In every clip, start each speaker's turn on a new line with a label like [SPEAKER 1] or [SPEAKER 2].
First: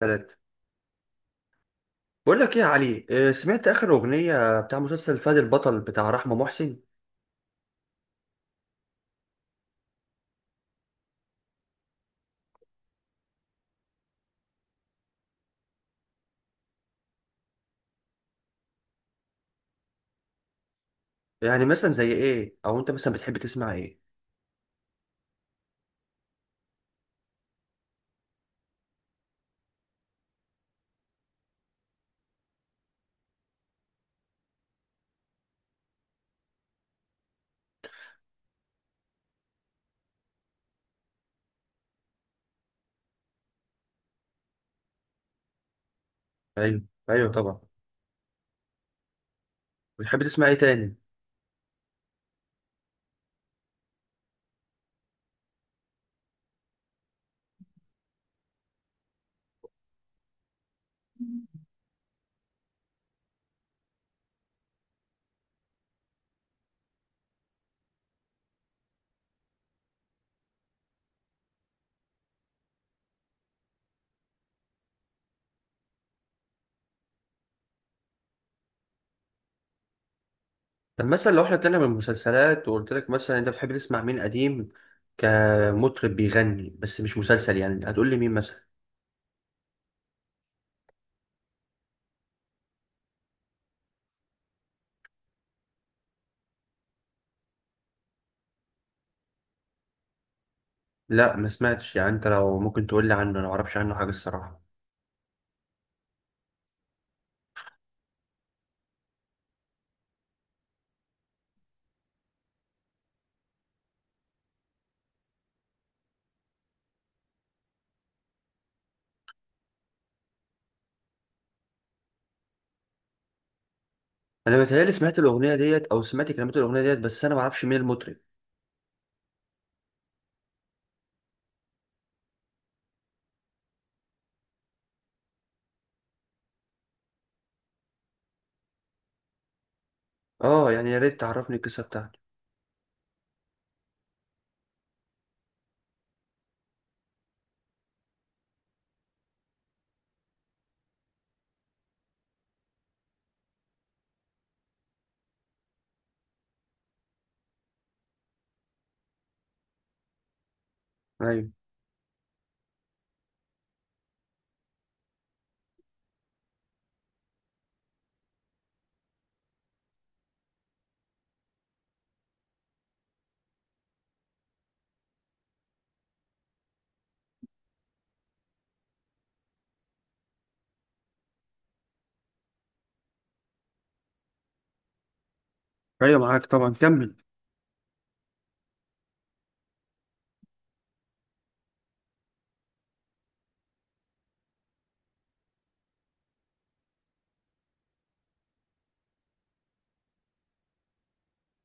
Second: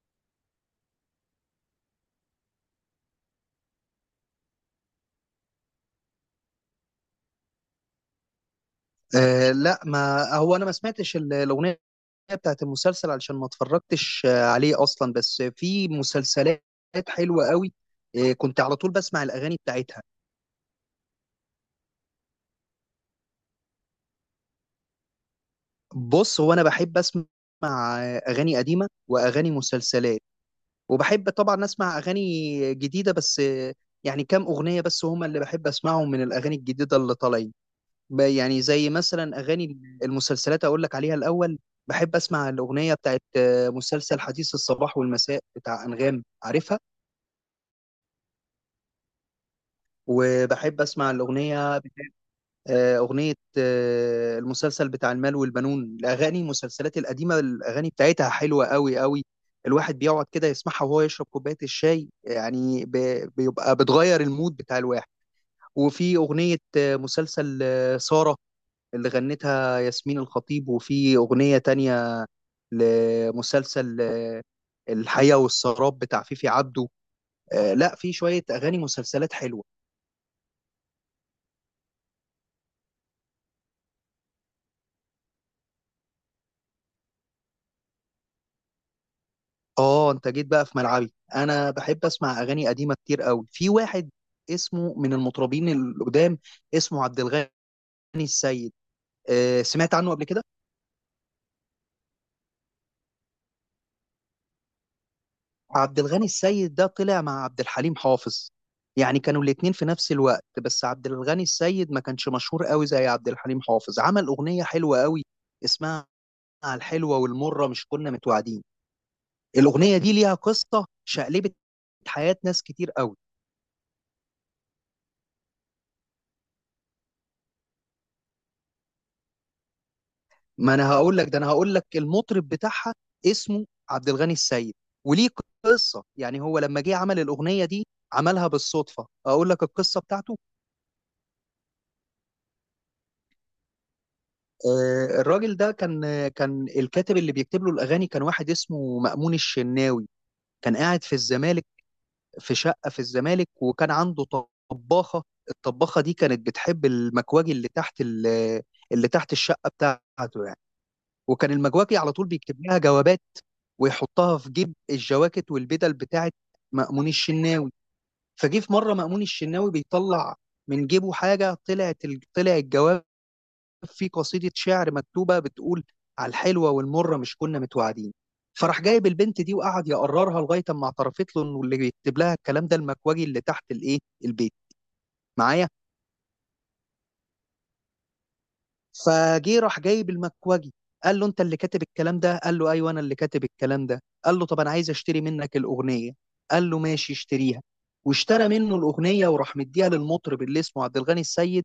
[SPEAKER 1] ثلاثة. بقول لك ايه يا علي، سمعت اخر اغنية بتاع مسلسل فهد البطل بتاع رحمة محسن؟
[SPEAKER 2] آه لا ما هو انا ما سمعتش الاغنيه بتاعت المسلسل علشان ما اتفرجتش عليه اصلا. بس في مسلسلات حلوه قوي، كنت على طول بسمع الاغاني بتاعتها.
[SPEAKER 1] يعني مثلا زي ايه، او انت مثلا بتحب تسمع ايه؟
[SPEAKER 2] بص هو انا بحب اسمع اغاني قديمه واغاني مسلسلات، وبحب طبعا اسمع اغاني جديده بس، يعني كام اغنيه بس هما اللي بحب اسمعهم من الاغاني الجديده اللي طالعين. يعني زي مثلا اغاني المسلسلات اقول لك عليها الاول. بحب اسمع الاغنيه بتاعت مسلسل حديث الصباح والمساء بتاع انغام، عارفها؟
[SPEAKER 1] ايوه، ايوه، طبعا. بتحب تسمع ايه
[SPEAKER 2] وبحب
[SPEAKER 1] تاني؟
[SPEAKER 2] اسمع الاغنيه، آه، اغنيه آه، المسلسل بتاع المال والبنون. الاغاني المسلسلات القديمه الاغاني بتاعتها حلوه قوي قوي، الواحد بيقعد كده يسمعها وهو يشرب كوبايه الشاي يعني، بيبقى بتغير المود بتاع الواحد. وفي اغنيه مسلسل ساره اللي غنتها ياسمين الخطيب، وفي اغنيه تانية لمسلسل الحياة والسراب بتاع فيفي عبده. آه لا، في شوية أغاني مسلسلات حلوة.
[SPEAKER 1] طب مثلا لو احنا طلعنا من المسلسلات وقلت لك مثلا انت بتحب تسمع مين قديم، كمطرب بيغني بس مش مسلسل، يعني هتقول لي مين مثلا؟
[SPEAKER 2] اه انت جيت بقى في ملعبي، انا بحب اسمع اغاني قديمة كتير قوي. في واحد اسمه من المطربين القدام، اسمه عبد الغني السيد، آه سمعت عنه قبل كده؟
[SPEAKER 1] لا، ما سمعتش. يعني انت لو ممكن تقول لي عنه، انا ما اعرفش عنه حاجة الصراحة.
[SPEAKER 2] عبد الغني السيد ده طلع مع عبد الحليم حافظ، يعني كانوا الاتنين في نفس الوقت، بس عبد الغني السيد ما كانش مشهور قوي زي عبد الحليم حافظ. عمل أغنية حلوة قوي اسمها على الحلوة والمرة مش كنا متوعدين. الاغنيه دي ليها قصه شقلبت حياه ناس كتير قوي.
[SPEAKER 1] انا متهيألي سمعت الاغنية ديت او سمعت كلمات الاغنية ديت، بس انا ما اعرفش مين المطرب.
[SPEAKER 2] ما انا هقول لك، ده انا هقول لك المطرب بتاعها اسمه عبد الغني السيد، وليه قصه. يعني هو لما جه عمل الاغنيه دي عملها بالصدفه. اقول لك القصه بتاعته.
[SPEAKER 1] اه، يعني يا ريت تعرفني القصة بتاعته.
[SPEAKER 2] الراجل ده كان، كان الكاتب اللي بيكتب له الاغاني كان واحد اسمه مأمون الشناوي، كان قاعد في الزمالك في شقه في الزمالك، وكان عنده طباخه. الطباخه دي كانت بتحب المكواجي اللي تحت اللي تحت الشقه بتاعته يعني.
[SPEAKER 1] أيوة.
[SPEAKER 2] وكان المجواكي على طول بيكتب لها جوابات ويحطها في جيب الجواكت والبدل بتاعت مأمون الشناوي. فجه في مرة مأمون الشناوي بيطلع من جيبه حاجة، طلعت طلع الجواب فيه قصيدة شعر مكتوبة بتقول على الحلوة والمرة مش كنا متوعدين. فراح جايب البنت دي وقعد يقررها لغاية اما اعترفت له انه اللي بيكتب لها الكلام ده المكواجي اللي تحت الايه، البيت. معايا؟
[SPEAKER 1] ايوه، معاك طبعا. كمل.
[SPEAKER 2] فجه راح جايب المكوجي قال له انت اللي كاتب الكلام ده؟ قال له ايوه انا اللي كاتب الكلام ده. قال له طب انا عايز اشتري منك الاغنيه. قال له ماشي اشتريها. واشترى منه الاغنيه وراح مديها للمطرب اللي اسمه عبد الغني السيد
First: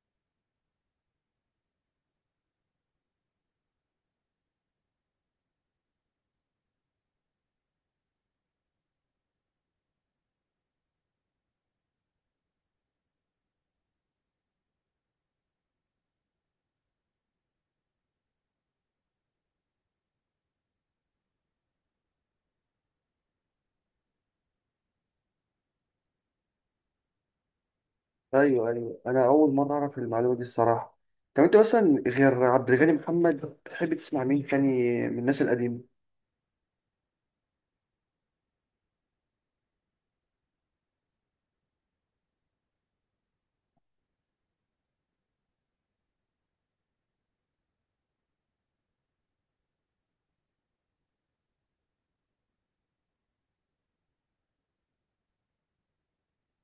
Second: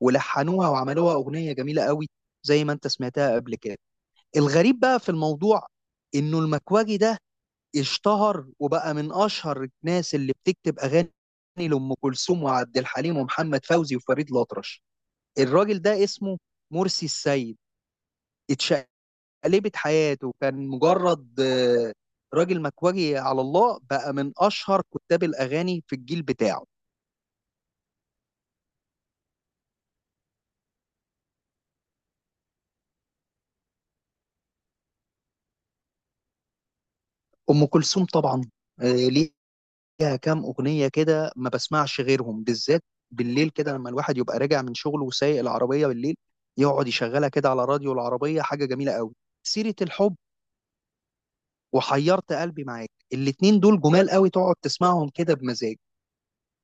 [SPEAKER 2] ولحنوها وعملوها اغنيه جميله قوي زي ما انت سمعتها قبل كده. الغريب بقى في الموضوع انه المكواجي ده اشتهر وبقى من اشهر الناس اللي بتكتب اغاني لام كلثوم وعبد الحليم ومحمد فوزي وفريد الأطرش. الراجل ده اسمه مرسي السيد، اتشقلبت حياته. كان مجرد راجل مكواجي على الله بقى من اشهر كتاب الاغاني في الجيل بتاعه.
[SPEAKER 1] ايوه، ايوه، انا اول مره اعرف المعلومه دي الصراحه. طب انت مثلا غير عبد الغني محمد، بتحب تسمع مين تاني من الناس القديمه؟
[SPEAKER 2] ام كلثوم طبعا، ليها كام اغنيه كده ما بسمعش غيرهم، بالذات بالليل كده لما الواحد يبقى راجع من شغله وسايق العربيه بالليل، يقعد يشغلها كده على راديو العربيه، حاجه جميله قوي. سيره الحب وحيرت قلبي معاك، الاتنين دول جمال قوي تقعد تسمعهم كده بمزاج.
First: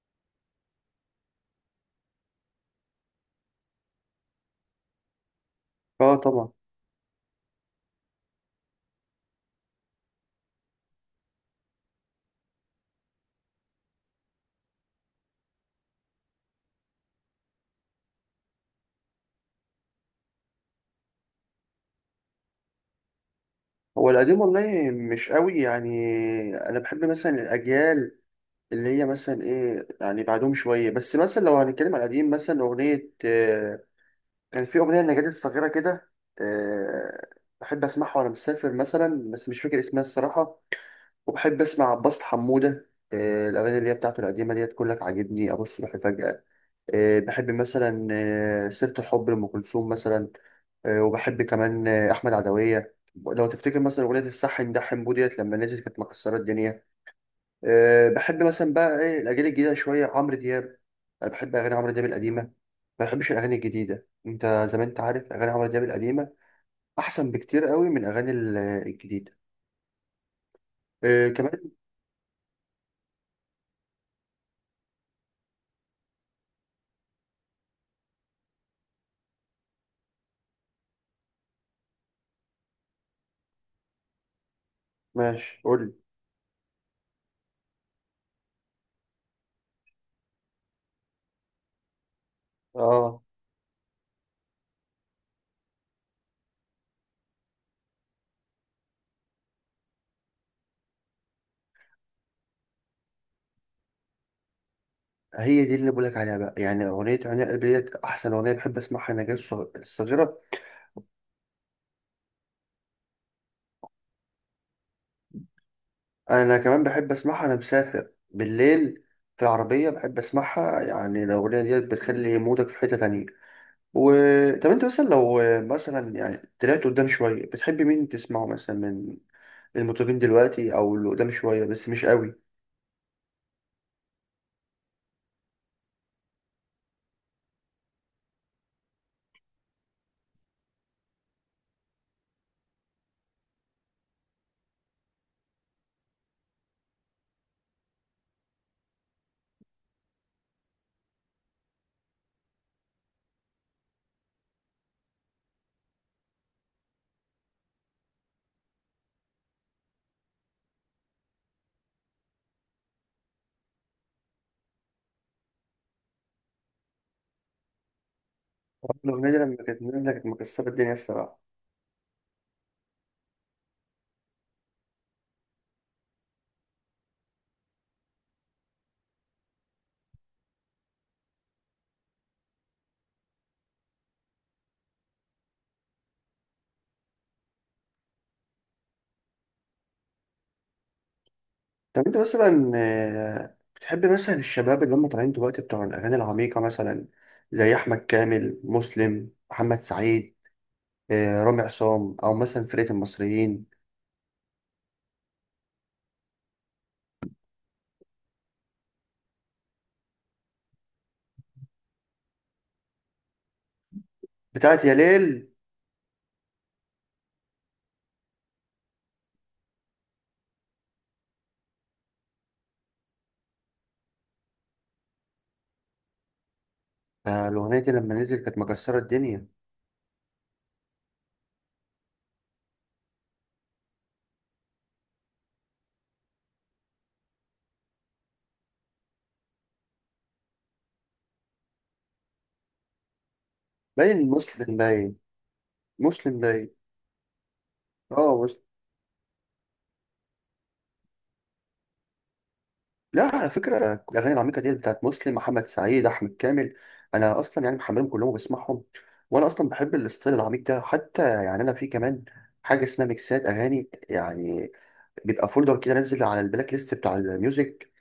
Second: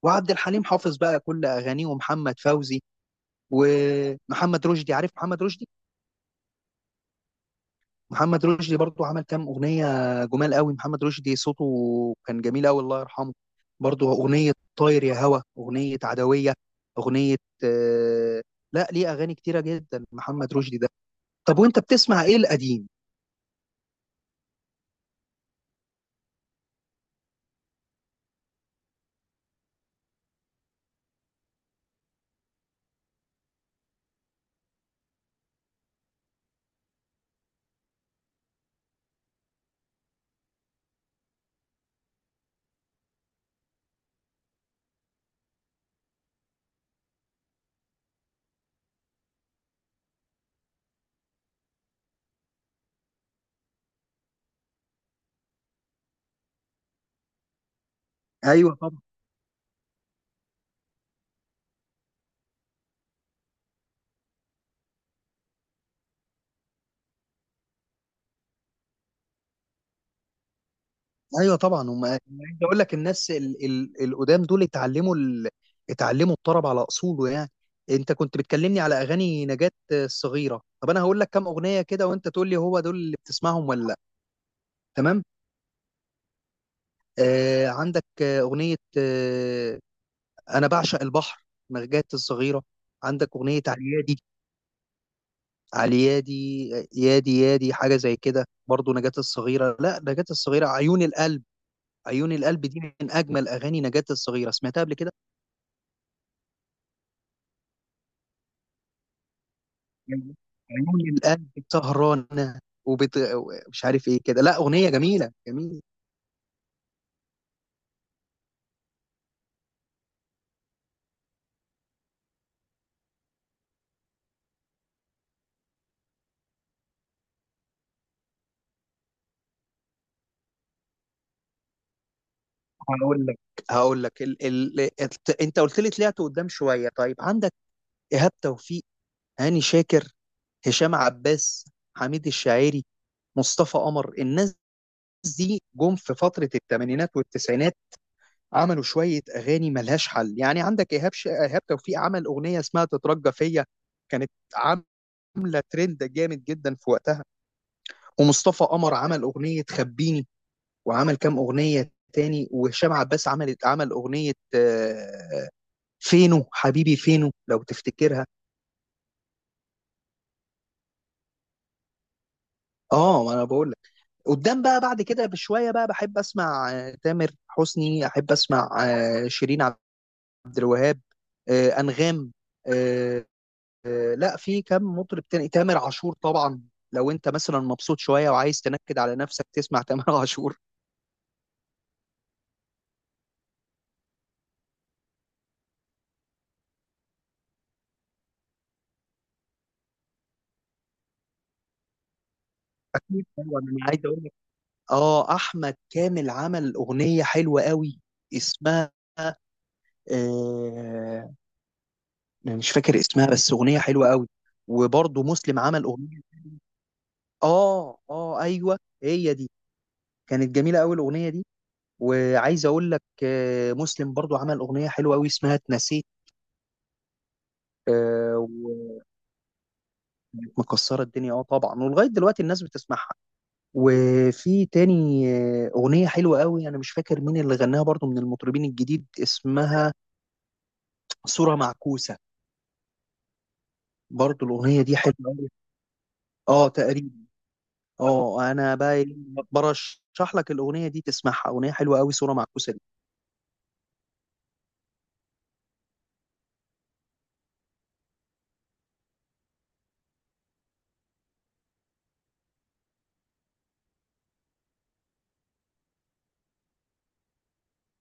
[SPEAKER 2] وعبد الحليم حافظ بقى كل اغانيه، ومحمد فوزي ومحمد رشدي، عارف محمد رشدي؟
[SPEAKER 1] اه، طبعا.
[SPEAKER 2] محمد رشدي برضو عمل كام اغنيه جمال قوي. محمد رشدي صوته كان جميل قوي، الله يرحمه. برضو اغنيه طاير يا هوا، اغنيه عدويه، اغنيه آه، لا ليه اغاني كتيره جدا محمد رشدي ده. طب وانت بتسمع ايه القديم؟
[SPEAKER 1] هو القديم والله مش قوي يعني. انا بحب مثلا الاجيال اللي هي مثلا ايه، يعني بعدهم شويه. بس مثلا لو هنتكلم على القديم، مثلا اغنيه آه، كان في اغنيه لنجاة الصغيره كده. آه، بحب اسمعها وانا مسافر مثلا، بس مش فاكر اسمها الصراحه. وبحب اسمع عباس حمودة. الأغاني اللي هي بتاعته القديمة ديت، كلك عاجبني، أبص روحي، فجأة. بحب مثلا سيرة الحب لأم كلثوم مثلا. وبحب كمان أحمد عدوية. لو تفتكر مثلا أغنية الصح ده حمبو ديت لما نزلت كانت مكسرة الدنيا. بحب مثلا
[SPEAKER 2] ايوه
[SPEAKER 1] بقى
[SPEAKER 2] طبعا.
[SPEAKER 1] إيه الأجيال الجديدة شوية، عمرو دياب. أنا بحب أغاني عمرو دياب القديمة، ما بحبش الأغاني الجديدة. أنت زي ما أنت عارف، أغاني عمرو دياب القديمة أحسن بكتير قوي من أغاني الجديدة.
[SPEAKER 2] ايوه
[SPEAKER 1] كمان.
[SPEAKER 2] طبعا. هم، أنا عايز اقول لك الناس القدام دول اتعلموا اتعلموا الطرب على اصوله يعني. انت كنت بتكلمني على اغاني نجاة الصغيره، طب انا هقول لك كام اغنيه كده وانت تقول لي هو دول اللي بتسمعهم ولا لا، تمام؟
[SPEAKER 1] ماشي، قول لي.
[SPEAKER 2] آه عندك اغنيه انا بعشق البحر، نجاة الصغيره.
[SPEAKER 1] اه،
[SPEAKER 2] عندك اغنيه عليادي عليادي، يادي يادي حاجه زي كده. برضو نجاة الصغيره، لا نجاة الصغيره عيون القلب. عيون القلب دي من اجمل اغاني نجاة الصغيره، سمعتها قبل كده؟
[SPEAKER 1] هي دي اللي بقولك عليها بقى. يعني أغنية عناء قلبي ديت أحسن أغنية بحب أسمعها. أنا جاي الصغيرة.
[SPEAKER 2] عيون القلب سهرانة مش عارف ايه كده، لا أغنية جميلة جميلة.
[SPEAKER 1] أنا كمان بحب أسمعها أنا مسافر بالليل في العربية، بحب أسمعها. يعني الأغنية ديت بتخلي مودك في حتة تانية و. طب أنت مثلا لو مثلا يعني طلعت قدام شوية، بتحب مين تسمعه مثلا من المطربين دلوقتي أو اللي قدام شوية بس مش قوي؟
[SPEAKER 2] هقول لك، انت قلت لي طلعت قدام شوية. طيب عندك إيهاب توفيق، هاني شاكر، هشام عباس، حميد الشاعري، مصطفى قمر. الناس دي جم في فترة الثمانينات والتسعينات عملوا شوية أغاني ملهاش حل يعني. عندك إيهاب توفيق عمل أغنية اسمها تترجى فيا، كانت عاملة ترند جامد جدا في وقتها. ومصطفى قمر عمل اغنيه خبيني، وعمل كام اغنيه تاني. وهشام عباس عمل اغنيه فينو حبيبي فينو، لو تفتكرها.
[SPEAKER 1] الأغنية دي لما كانت نازلة كانت مكسرة الدنيا الصراحة.
[SPEAKER 2] اه ما انا بقول لك. قدام بقى بعد كده بشويه بقى بحب اسمع تامر حسني، احب اسمع شيرين عبد الوهاب، انغام، آه، لا في كم مطرب تاني، تامر عاشور طبعا. لو انت مثلا مبسوط شويه وعايز تنكد على نفسك تسمع تامر عاشور.
[SPEAKER 1] طب انت مثلا بتحب مثلا الشباب اللي هم طالعين دلوقتي بتوع الاغاني العميقه مثلا، زي احمد كامل، مسلم، محمد سعيد، رامي عصام، او مثلا فرقه
[SPEAKER 2] اكيد طبعا،
[SPEAKER 1] المصريين؟
[SPEAKER 2] انا عايز اقول لك، اه احمد كامل عمل اغنيه حلوه قوي اسمها آه مش فاكر اسمها بس اغنيه حلوه قوي.
[SPEAKER 1] بتاعت يا
[SPEAKER 2] وبرضه
[SPEAKER 1] ليل.
[SPEAKER 2] مسلم عمل اغنيه، اه اه ايوه هي دي، كانت جميله قوي الاغنيه دي. وعايز اقول لك آه مسلم برضه عمل اغنيه حلوه قوي اسمها اتنسيت.
[SPEAKER 1] الاغنيه دي لما
[SPEAKER 2] آه
[SPEAKER 1] نزلت كانت مكسره
[SPEAKER 2] وكانت
[SPEAKER 1] الدنيا.
[SPEAKER 2] مكسره الدنيا، اه طبعا، ولغايه دلوقتي الناس بتسمعها. وفي تاني اغنيه حلوه قوي انا مش فاكر مين اللي غناها برضه من المطربين الجديد، اسمها صوره معكوسه.
[SPEAKER 1] باين
[SPEAKER 2] برضو
[SPEAKER 1] مسلم
[SPEAKER 2] الأغنية دي حلوة
[SPEAKER 1] باين.
[SPEAKER 2] أوي.
[SPEAKER 1] مسلم
[SPEAKER 2] اه
[SPEAKER 1] باين.
[SPEAKER 2] تقريبا.
[SPEAKER 1] اه،
[SPEAKER 2] اه
[SPEAKER 1] مسلم.
[SPEAKER 2] انا بقى برشح لك الأغنية دي تسمعها، أغنية حلوة أوي صورة معكوسة دي.
[SPEAKER 1] لا، على فكره الاغاني العميقه دي بتاعت مسلم، محمد سعيد، احمد كامل، انا اصلا يعني محملهم كلهم وبسمعهم. وانا اصلا بحب الاستايل العميق ده، حتى يعني انا في كمان حاجه اسمها ميكسات اغاني يعني. بيبقى فولدر كده نزل على البلاك ليست بتاع الميوزك،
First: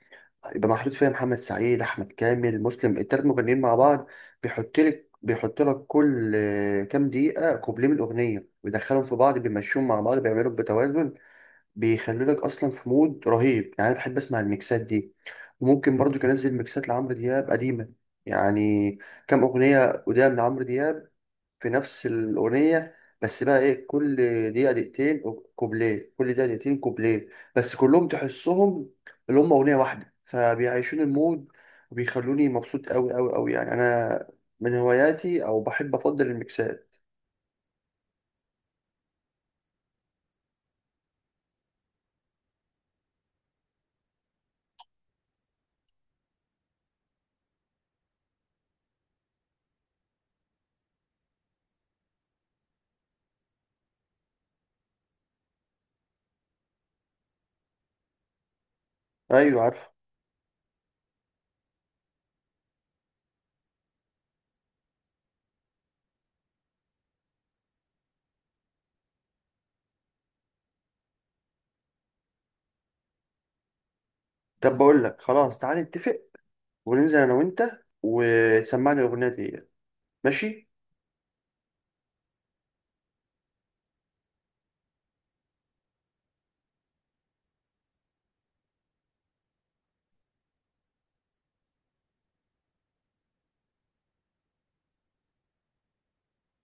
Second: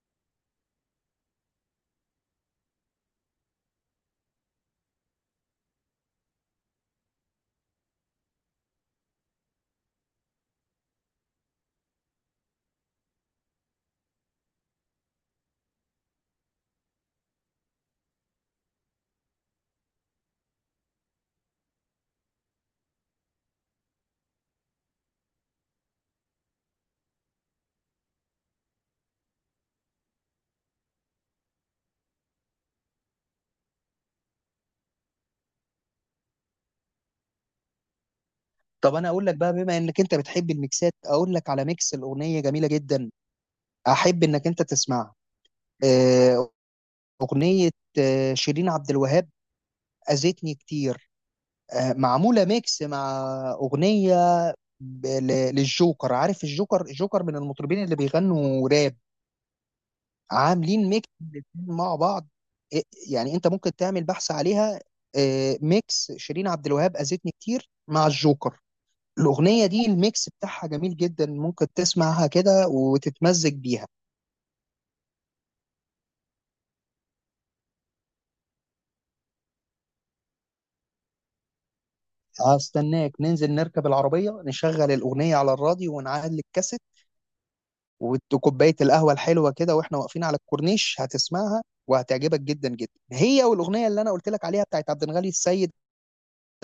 [SPEAKER 1] يبقى محطوط فيها محمد سعيد، احمد كامل، مسلم، التلات مغنيين مع بعض. بيحط لك كل كام دقيقة كوبليه من الأغنية، ويدخلهم في بعض، بيمشيهم مع بعض، بيعملوا بتوازن. بيخلوا لك أصلا في مود رهيب، يعني أنا بحب أسمع الميكسات دي. وممكن برضو كان أنزل ميكسات لعمرو دياب قديمة، يعني كام أغنية قدام لعمرو دياب في نفس الأغنية، بس بقى إيه، كل دقيقة دقيقتين كوبليه، كل دقيقة دقيقتين كوبليه، بس كلهم تحسهم اللي هم أغنية واحدة، فبيعيشون المود. وبيخلوني مبسوط أوي أوي أوي، يعني أنا من هواياتي أو بحب أفضل الميكسات.
[SPEAKER 2] طب انا اقول لك بقى بما انك انت بتحب الميكسات، اقول لك على ميكس الأغنية جميلة جدا، احب انك انت تسمعها. آه، أغنية شيرين عبد الوهاب أذتني كتير، معمولة ميكس مع أغنية للجوكر. عارف الجوكر؟ الجوكر من المطربين اللي بيغنوا راب.
[SPEAKER 1] أيوة، عارف.
[SPEAKER 2] عاملين ميكس الاتنين مع بعض. إيه- يعني انت ممكن تعمل بحث عليها، ميكس شيرين عبد الوهاب اذتني كتير مع الجوكر. الاغنيه دي الميكس بتاعها جميل جدا، ممكن تسمعها كده وتتمزج بيها.
[SPEAKER 1] طب بقول لك خلاص، تعالى نتفق وننزل أنا وأنت وتسمعني الأغنية دي. ماشي.
[SPEAKER 2] هستناك ننزل نركب العربيه نشغل الاغنيه على الراديو ونعلي الكاسيت، وكوبايه القهوه الحلوه كده واحنا واقفين على الكورنيش، هتسمعها وهتعجبك جدا جدا، هي والاغنيه اللي انا قلت لك عليها بتاعت عبد الغني السيد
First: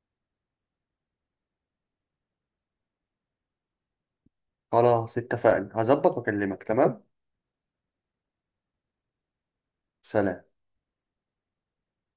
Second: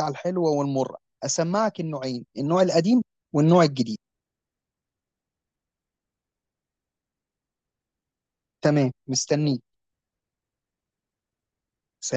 [SPEAKER 2] على الحلوة والمرة. أسمعك النوعين، النوع القديم والنوع الجديد.
[SPEAKER 1] خلاص اتفقنا، هظبط وأكلمك. تمام.
[SPEAKER 2] تمام مستنيك.
[SPEAKER 1] سلام.